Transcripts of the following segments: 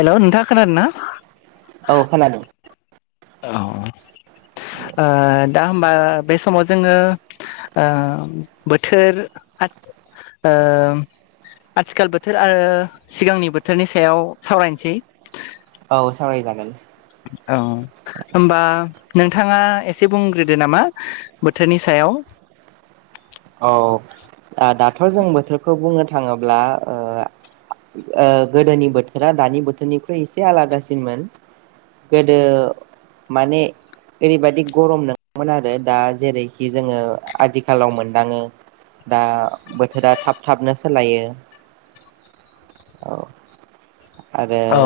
Hello नोंथां खोनादोना औ खोनादों औ ओ दा होमबा बे समाव जोङो ओ बोथोर ओ आथिखाल बोथोर आरो सिगांनि बोथोरनि सायाव सावरायनोसै औ सावराय जागोन औ होनबा नोंथाङा एसे बुंग्रोदो नामा बोथोरनि सायाव [inaudible] औ दाथ' जों बोथोरखौ बुंनो थाङोब्ला ओ ओ गोदोनि बोथोरा दानि बोथोरनिख्रुइ एसे आलादासिनमोन गोदो माने ओरैबायादि गरम नङोमोन आरो दा जेरैखि जोङो आथिखालाव मोन दाङो दा बोथोरा थाब थाबनो सोलायो औ [inaudible] आरो औ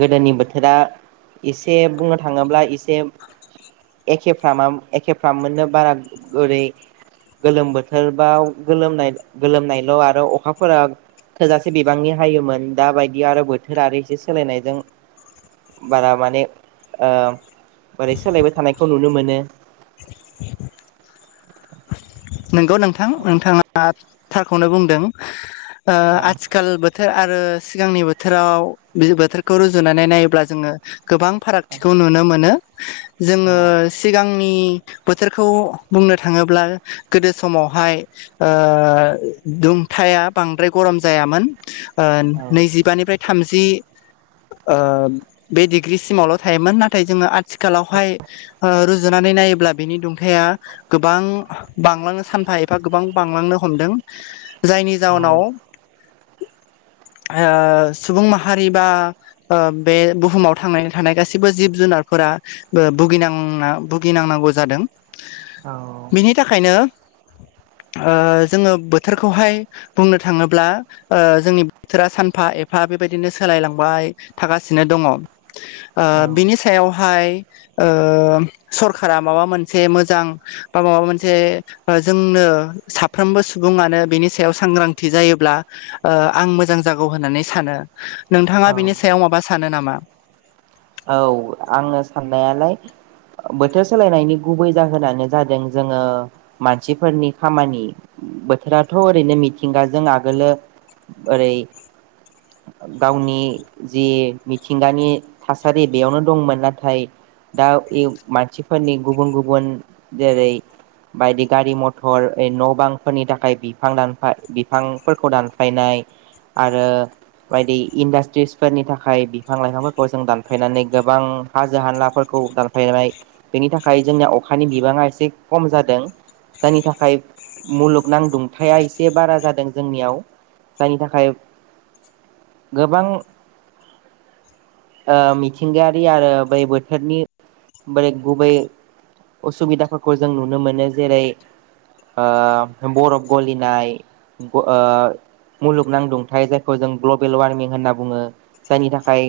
गोदोनि बोथोरा एसे बुंनो थाङोब्ला एसे एखेफ्रामा एखेफ्रामोननो बारा ओरै गोलोम बोथोर बा गोलोमनाय गोलोमनायल' आरो अखाफोरा थोजासे बिबांनि हायोमोन दााबायदि आरो बोथोर आरो एसे सोलायनायजों बारा माने ओ बोरै सोलायबाय थानायखौ नुनो मोनो [inaudible] नंगौ नोंथां नोंथाङा थारखौनो बुंदों ओ औ आथिखाल बोथोर आरो सिगांनि बोथोराव बोथोरखौ रुजुनानै नायोब्ला जोङो गोबां फारागथिखौ नुनो मोनो। जोङो औ सिगांनि बोथोरखौ बुंनो थाङोब्ला गोदो समावहाय ओ दुंथाया बांद्राय गरम जायामोन। ओ औ नैजिबानिफ्राय थामजि ओ बे डिग्रि सिमावल' थायोमोन नाथाय जोङो आथिखालावहाय ओ रुजुनानै नाय योब्ला बिनि दुंथाया गोबां बांलांनो सानफा एफा गोबां बांलांनो हमदों जायनि जाउनाव [inaudible] ओ सुबुं माहारि बा ओ बे बुहुमाव थांनानै थानाय गासिबो जिब जुनार फोरा ओ भुगिनांना भुगिनांनांगौ जादों। औ नो ओ जोङो बोथोरखौहाय बुंनो थाङोब्ला ओ जोंनि बोथोरा सानफा एफा बेबायदिनो सोलायलांबाय थागासिनो दङ ओ बेनि सायावहाय ओ सरखारा माबा मोनसे मोजां बा माबा मोन से ओ जोंनो साफ्रोमबो सुबुङानो बिनि सायाव सांग्रांथि जायोब्ला ओ ओ आं मोजां जागौ होननानै सानो नोंथाङा औ बिनि सायाव माबा सानो नामा? औ आङो साननायालाय बोथोर सोलायनायनि गुबै जाहोनानो जादों जोङो मानथिफोरनि खामानि बोथोराथ ओरैनो मिथिंगाजों आगोलो ओरै गावनि जि मिथिंगानि थासारि बेयावनो दंमोन नाथाय दा इ मानसिफोरनि गुबुन गुबुन जेरै बायदि गारि मथर ओ न बांफोरनि थाखाय बिफां दानफा बिफांफोरखौ दानफायनाय आरो बायदि इन्डास्ट्रिसफोरनि थाखाय बिफां लाइफां खौ जों दानफायनानै गोबां हाजो हाननाफोरखौ दानफायनाय बेनि थाखाय जोंनिया अखानि बिबां ङा एसे खम जादों। जायनि थाखाय मुलुगनां दुंथाया एसे बारा जादों जोंनियाव जायनि थाखाय गोबां ओ मिथिंगायारि आरो बै बोथोरनि बोरै गुबै असुबिदाफोरखौ जों नुनो मोनो जेरै ओ बरफ गलिनाय ओ मुलुगनां दुंथाय जायखौ जों ग्लबेल वार्मिं होनना बुङो जायनि थाखाय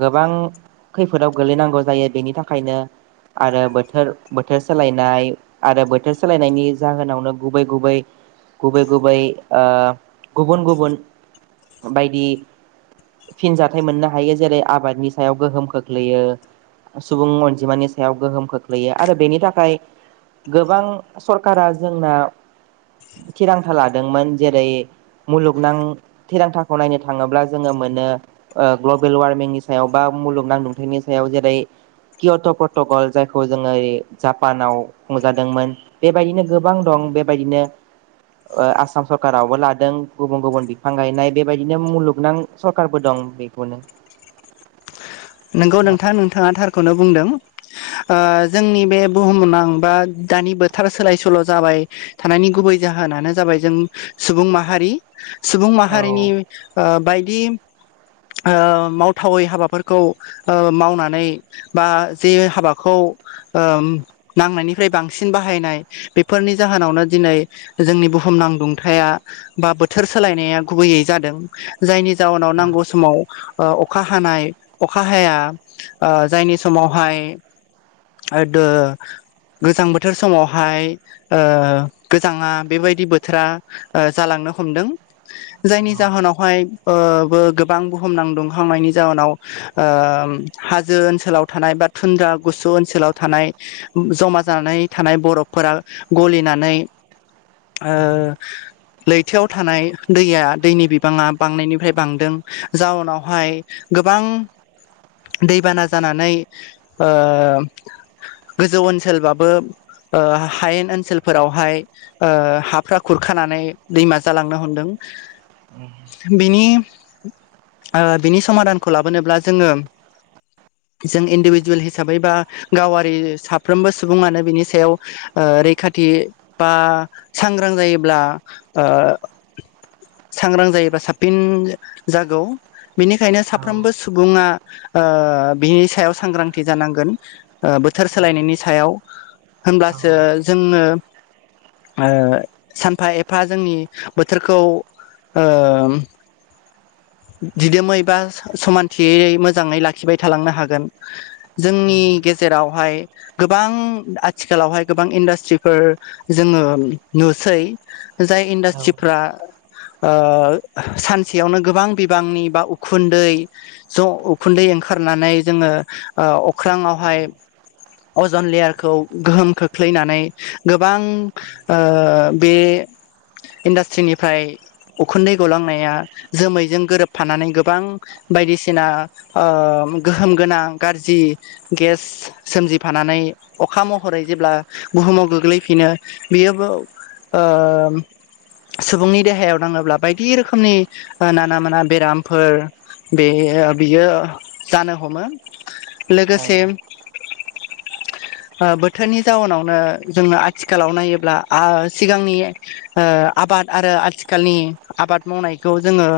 गोबां खैफोदाव गोलैनांगौ जायो बेनि थाखायनो आरो बोथोर बोथोर सोलायनाय आरो बोथोर सोलायनायनि जाहोनावनो गुबै गुबै गुबै गुबै ओ गुबुन गुबुन बायदि फिनजा थाय मोननो हायो जेरै आबादनि सायाव गोहोम खोख्लैयो। सुबुं अनजिमानि सायाव गोहोम खोख्लैयो आरो बेनि थाखाय गोबां सरखारा जोंना थिरांथा लादोंमोन जेरै मुलुगनां थिरांथाखौ नायनो थाङोब्ला जोङो मोनो ओ ग्लबेल वार्मिंनि सायाव बा मुलुगनां दुंथायनि सायाव जेरै कियट प्रटगल जायखौ जोङो जापानाव खुंजादोंमोन बेबायदिनो गोबां दं। बेबायदिनो ओ आसाम सरकारावबो लादों गुबुन गुबुन बिफां गायनाय बेबायदिनो मुलुगनां सरखारबो दं। बेखौनो नोंगौ नोंथां नोंथाङा थार खौनो बुंदों ओ जोंनि बे बुहुमनां बा दानि बोथोर सोलाय सोल जाबाय। बाय थानायनि गुबै जाहोनानो जाबाय जों सुबुं माहारि सुबुं औ माहारिनि ओ बायदि ओ मावथावै हाबाफोर खौ ओ मावनानै बा जे हाबाखौ ओ नांनायनिफ्राय बांसिन बाहायनाय बेफोरनि जाहोनावनो दिनै जोंनि बुहुमनां दुंथाया बा बोद बोथोर सोलायनाया गुबैयै जादों जायनि जाउनाव औ नांगौ समाव ओ अखा हानाय अखा हाया ओ जायनि समावहाय ओ दो गोजां बोथोर समावहाय ओ गोजाङा बेबायदि बोथोरा ओ जालां नो हमदों जायनि जाहोनावहाय ओ बो गोबां बुहुमनां दुंहावनायनि जाहोनाव ओ हाजो ओनसोलाव थानाय बा थुन्द्रा गुसु ओनसोलाव थानाय [unintelligible] जमा जानानै थानाय बर'फोरा गलिनानै ओ लैथोआव थानाय दैया दैनि बिबाङा बांनायनिफ्राय बांदों जाउनावहाय गोब गोबां दैबाना जानानै ओ गोजौ ओनसोलबाबो ओ हायेन ओनसोलफोरावहाय ओ हाफ्रा खुरखानानै दैमा जालांनो हमदों बिनि ओ बिनि समादान खौ लाबोनोब्ला जोङो जों इन्दिभिजुयेल हिसाबै बा गावारि साफ्रोमबो सुबुङानो बिनि सायाव ओ रैखाथि [unintelligible] बा सांग्रां जायोब्ला ओ सांग्रां जायोबा साबफिन जागौ बिनिखायनो साब साफ्रोमबो सुबुङा ओ बिनि सायाव सांग्रांथि जानांगोन ओ बोथोर सोलायनायनि सायाव औ होनब्लासो जोङो ओ सानफा एफा जोंनि बोथोरखौ ओ दिदोमै बा समानथियै मोजाङै लाखिबाय थालांनो हागोन जोंनि गेजेरावहाय गोबां आथिखालावहाय गोबां इन्डास्ट्रिफोर जोङो नुसै जाय औ औ इन्डास्ट्रिफ्रा ओ सानसेयावनो गोबां बिबांनि बा उखुन दै ज उखुन्दै ओंखारनानै जोङो ओ अख्रांयावहाय औ अजन लेयारखौ गोहोम खोख्लैनानै गोबां ओ बे [inaudible] इन्डास्ट्रिनिफ्राय उखुन्दै गलांनाया जोमैजों गोरोबफानानै गोबां बायदिसिना ओ गोहोम गोनां गारजि गेस सोमजिफाना [unintelligible] अखा महरै जेब्ला बुहुमाव गोग्लैफिनो बियोबो ओम सुबुंनि देहायाव नाङोब्ला बायदि रोखोमनि ओ नाना माना बेरामफोर बेयो बियो जानो हमो लोगोसे [inaudible] ओ बोथोरनि जाउनावनो जोङो आथिखालाव नायोब्ला आ सिगांनि ओ आबाद आरो आथिखालनि आबाद मावनायखौ जोङो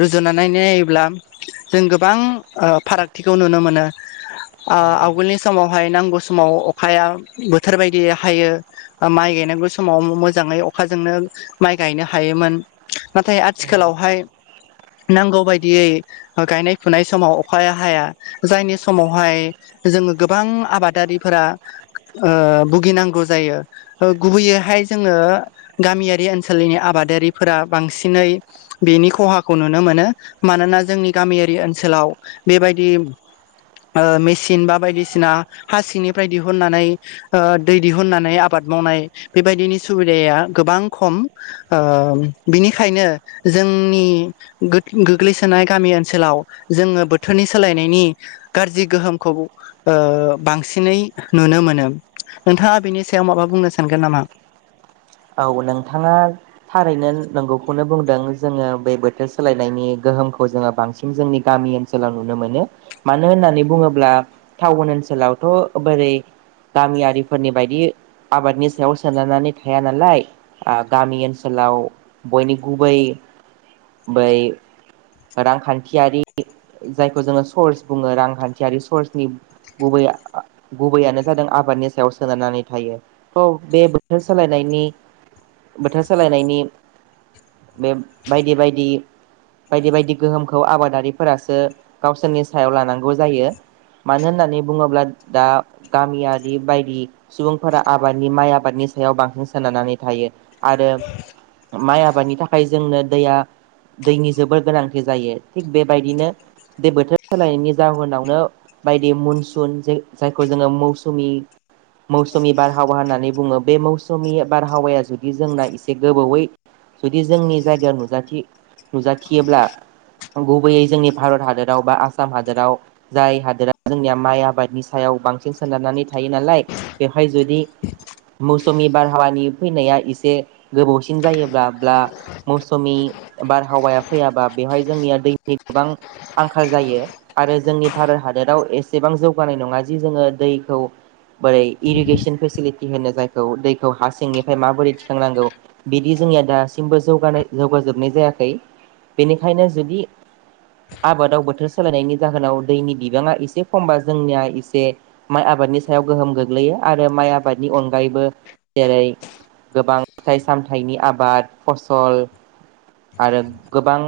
रुजुनानै नायोब्ला जों गोबां ओ फारागथिखौ नुनो मोनो। ओ आवगोलनि समावहाय नांगौ समाव अखाया बोथोर बायदि हायो ओ माइ गायनांगौ समाव मोजाङै अखाजोंनो माइ गायनो हायोमोन नाथाय आथिखालावहाय नांगौ बायदियै गायनाय फुनाय समाव अखाया हाया जायनि समावहाय जों गोबां आबादारिफोरा ओ भुगिनांगौ जायो ओ गुबैयैहाय जोङो गामियारि ओनसोलनि आबाद आबादारिफोरा बांसिनै बेनि खहाखौनो नुनो मोनो मानोना जोंनि गामियारि ओनसोलाव बेबायदि ओ मेसिन बा बायदिसिना हा सिंनिफाय दिहुननानै ओ दै दिहुननानै आबाद मावनाय बेबायदिनि सुबिदाया गोबां खम ओ बिनिखायनो जो [unintelligible] नि गोद गोग्लैसोनाय गामि ओनसोलाव जोङो बोथोरनि सोलायनायनि गारजि गोहोमखौ ओ बांसिनै नुनो मोनो नोंथाङा बेनि सायाव माबा बुंनो सानगोन नामा औ नोंथाङा थारैनो नोंगौखौनो बुंदों जोङो बे बोथोर सोलायनायनि [inaudible] जोङो बांसिन जोंनि गाम ओनाव ननो मोन मानो होननानै बुङोब्ला टाउन ओन ओनसोलावथ' बोरै गामियारिफोरनि बायदि आबादनि सायाव सोनारनानै थाया नालाय ओ गामि ओनसोलाव बयनि गुबै बै रांखान्थियारि जायखौ जोङो सर्स बुङो रांखान्थियारि सर्सनि गुबैया गुबैयानो जादों आबादनि सायाव सोनारनानै थायो थ' बे बोथोर ब सोलायनायनि बोथोर सोलायनायनि बे बायदि बायदि बायदि बायदि गोहोमखौ आबादारिफोरासो गावसोरनि सायाव लानांगौ जायो मानो होननानै बुङोब्ला दा गामियारि बायदि सुबुंफोरा आबादनि माइ आबादनि सायाव बांसिन सोनारनानै थायो आरो माइ आबादनि थाखाय जोंनो दैया दैनि जोबोर गोनांथि जायो थिग बेबायदिनो दै बोथोर सोलायनायनि जाहोनावनो बायदि मनसुन जायखौ जोङो मौसुमि मौसुमि बारहावा होननानै बुङो बे मौसुमि बारहावाया जुदि जोंना एसे गोबावै जुदि जोंनि जायगायाव नुजाथि नुजाथियोब्ला गुबैयै जोंनि भारत हादोराव बा आसाम हादोराव जाय हादोरा जोंनिया माइ आबादनि सायाव बांसिन सोनारनानै थायो नालाय बेवहाय जुदि [unintelligible] मौसमि बारहावानि फैनाया एसे गोबावसिन जायोब्लाब्ला मौसमि बारहावाया फैयाबा बेवहाय जोंनिया दैनि गोबां आंखाल जायो आरो जोंनि भारत हादर जेराव एसेबां जौनाय नङा जि दैखौ बोरै इरिगेसन फेसिलिति होनोलाय खौ दैखौ हा सिंनिफ्राय माबोरै थिखांनांगौ बिदि जोंनिया दासिमबो जौगानाय जौगाजोबनाय जाया खै बेनिखायनो जुदि आबादाव बोथोर सोलायनायनि जाहोनाव दैनि बिबाङा एसे खमबा जोंनिया एसे माइ आबादनि सायाव गोहोम गोग्लैयो आरो माइ आबादनि अनगायैबो जेरै गोबां फिथाइ सामथाइनि आबाद फसल आरो गोबां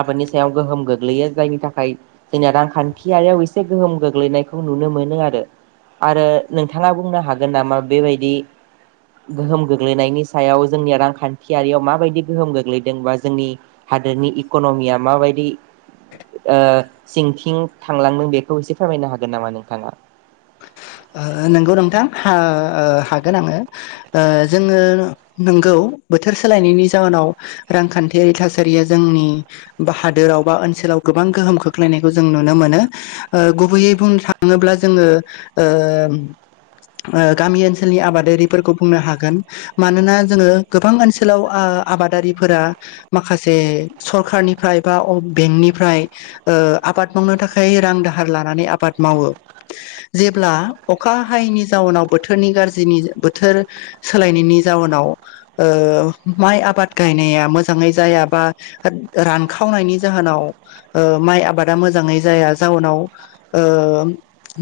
आबादनि सायाव गोहोम गोग्लैयो जायनि थाखाय जोंनि रांखान्थियारियाव एसे गोहोम गोग्लैनायखौ नुनो मोनो आरो आरो नोंथाङा बुंनो हागोन नामा बेबायदि गोहोम गोग्लैनायनि सायाव जोंनि रांखान्थियारियाव माबायदि गोहोम गोग्लैदोंबा जोंनि हादोरनि इक'नमिया माबायदि ओ सिंथिं थांलांदों बेखौ एसे फोरमायनो हागोन नामा नोंथाङा ओ नोंगौ नोंथां हा हागोन आङो जोङो नोंगौ बोथोर सोलायनायनि जाहोनाव रांखान्थियारि थासारिया जोंनि हादोराव बा ओनसोलाव गोबां गोहोम खोख्लैनायखौ जों नुनो मोनो गुबैयै बुंनो थाङोब्ला जोङो ओ ओ गामि ओनसोलनि आबादारिफोरखौ बुंनो हागोन मानोना जोङो गोबां ओनसोलाव ओ आबादारिफोरा माखासे सरखारनिफ्राय बा बेंकनिफ्राय आबाद मावनो थाखाय रां दाहार लानानै आबाद मावो जेब्ला अखा हायैनि जाउनाव बोथोरनि गाज्रिनि बोथोर सोलायनायनि जाउनाव ओ माइ आबाद गायनाया मोजाङै जाय बा रानखावनायनि जाह जावनाव माइ आबादा मोजाङै जाया जाहोनाव ओ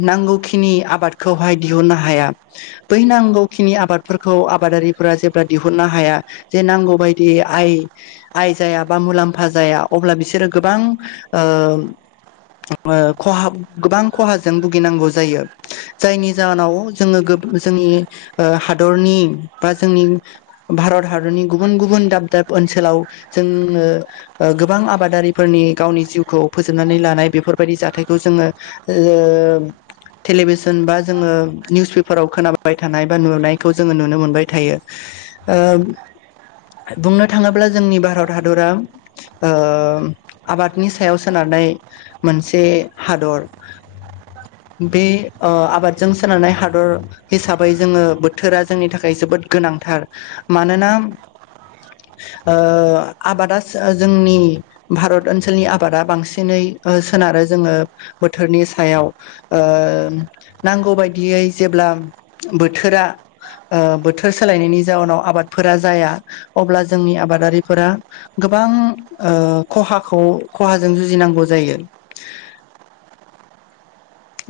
नांगौ नि आबादखौहाय दिहुननो हाया बै नांगौखिनि आबादफोरखौ आबादारिफोरा जेब्ला दिहुननो हाया जे नांगौ बायदि आइ आइ जाया बा मुलाम्फा जाया अब्ला बिसोर गोबां ओ खहा गोबां खहाजों भुिनांगौ जायो जायनि जाहोनाव जोङो जोंनि हादरनि बा जोंनि भारत हादरनि गुबुन गुबुन दाब दाब ओनसोलाव जोङो ओ गोबां आबाद आरिफोरनि गावनि जिउखौ फोजोबनानै लानाय बेफोरबायदि जाथायखौ जोङो ओ टेलिभिसन बा जोङो निउस पेपाराव खोनाबाय थानाय बा नुनायखौ जोङो नुनो मोनबाय थायो ओ बुंनो थाङोब्ला जोंनि भारत हादरा ओ आबादनि सायाव सोनार नाय मोनसे हादर बे ओ आबादजों सोनारनाय हादर हिसाबै जोङो बोथोरा जोंनि थाखाय जोबोद गोनांथार मानोना ओ आबादा जोंनि भारत ओनसोलनि आबादा बांसिनै सोनारो जोङो बोथोरनि सायाव ओ नांगौ बायदियै जेब्ला बोथोरा ओ बोथोर सो लायनायनि जाउनाव आबादफोरा जाया अब्ला जोंनि आबादारिफोरा गोबां ओ ओ खहाखौ खहाजों जुजिनांगौ जायो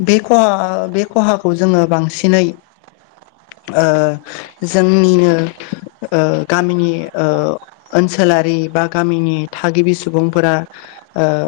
बे खहा बे खहाखौ जोङो बांसिनै ओ जोंनिनो ओ गामिनि ओ ओनसोल ओनसोलारि बा गामिनि थागिबि सुबुंफोरा ओ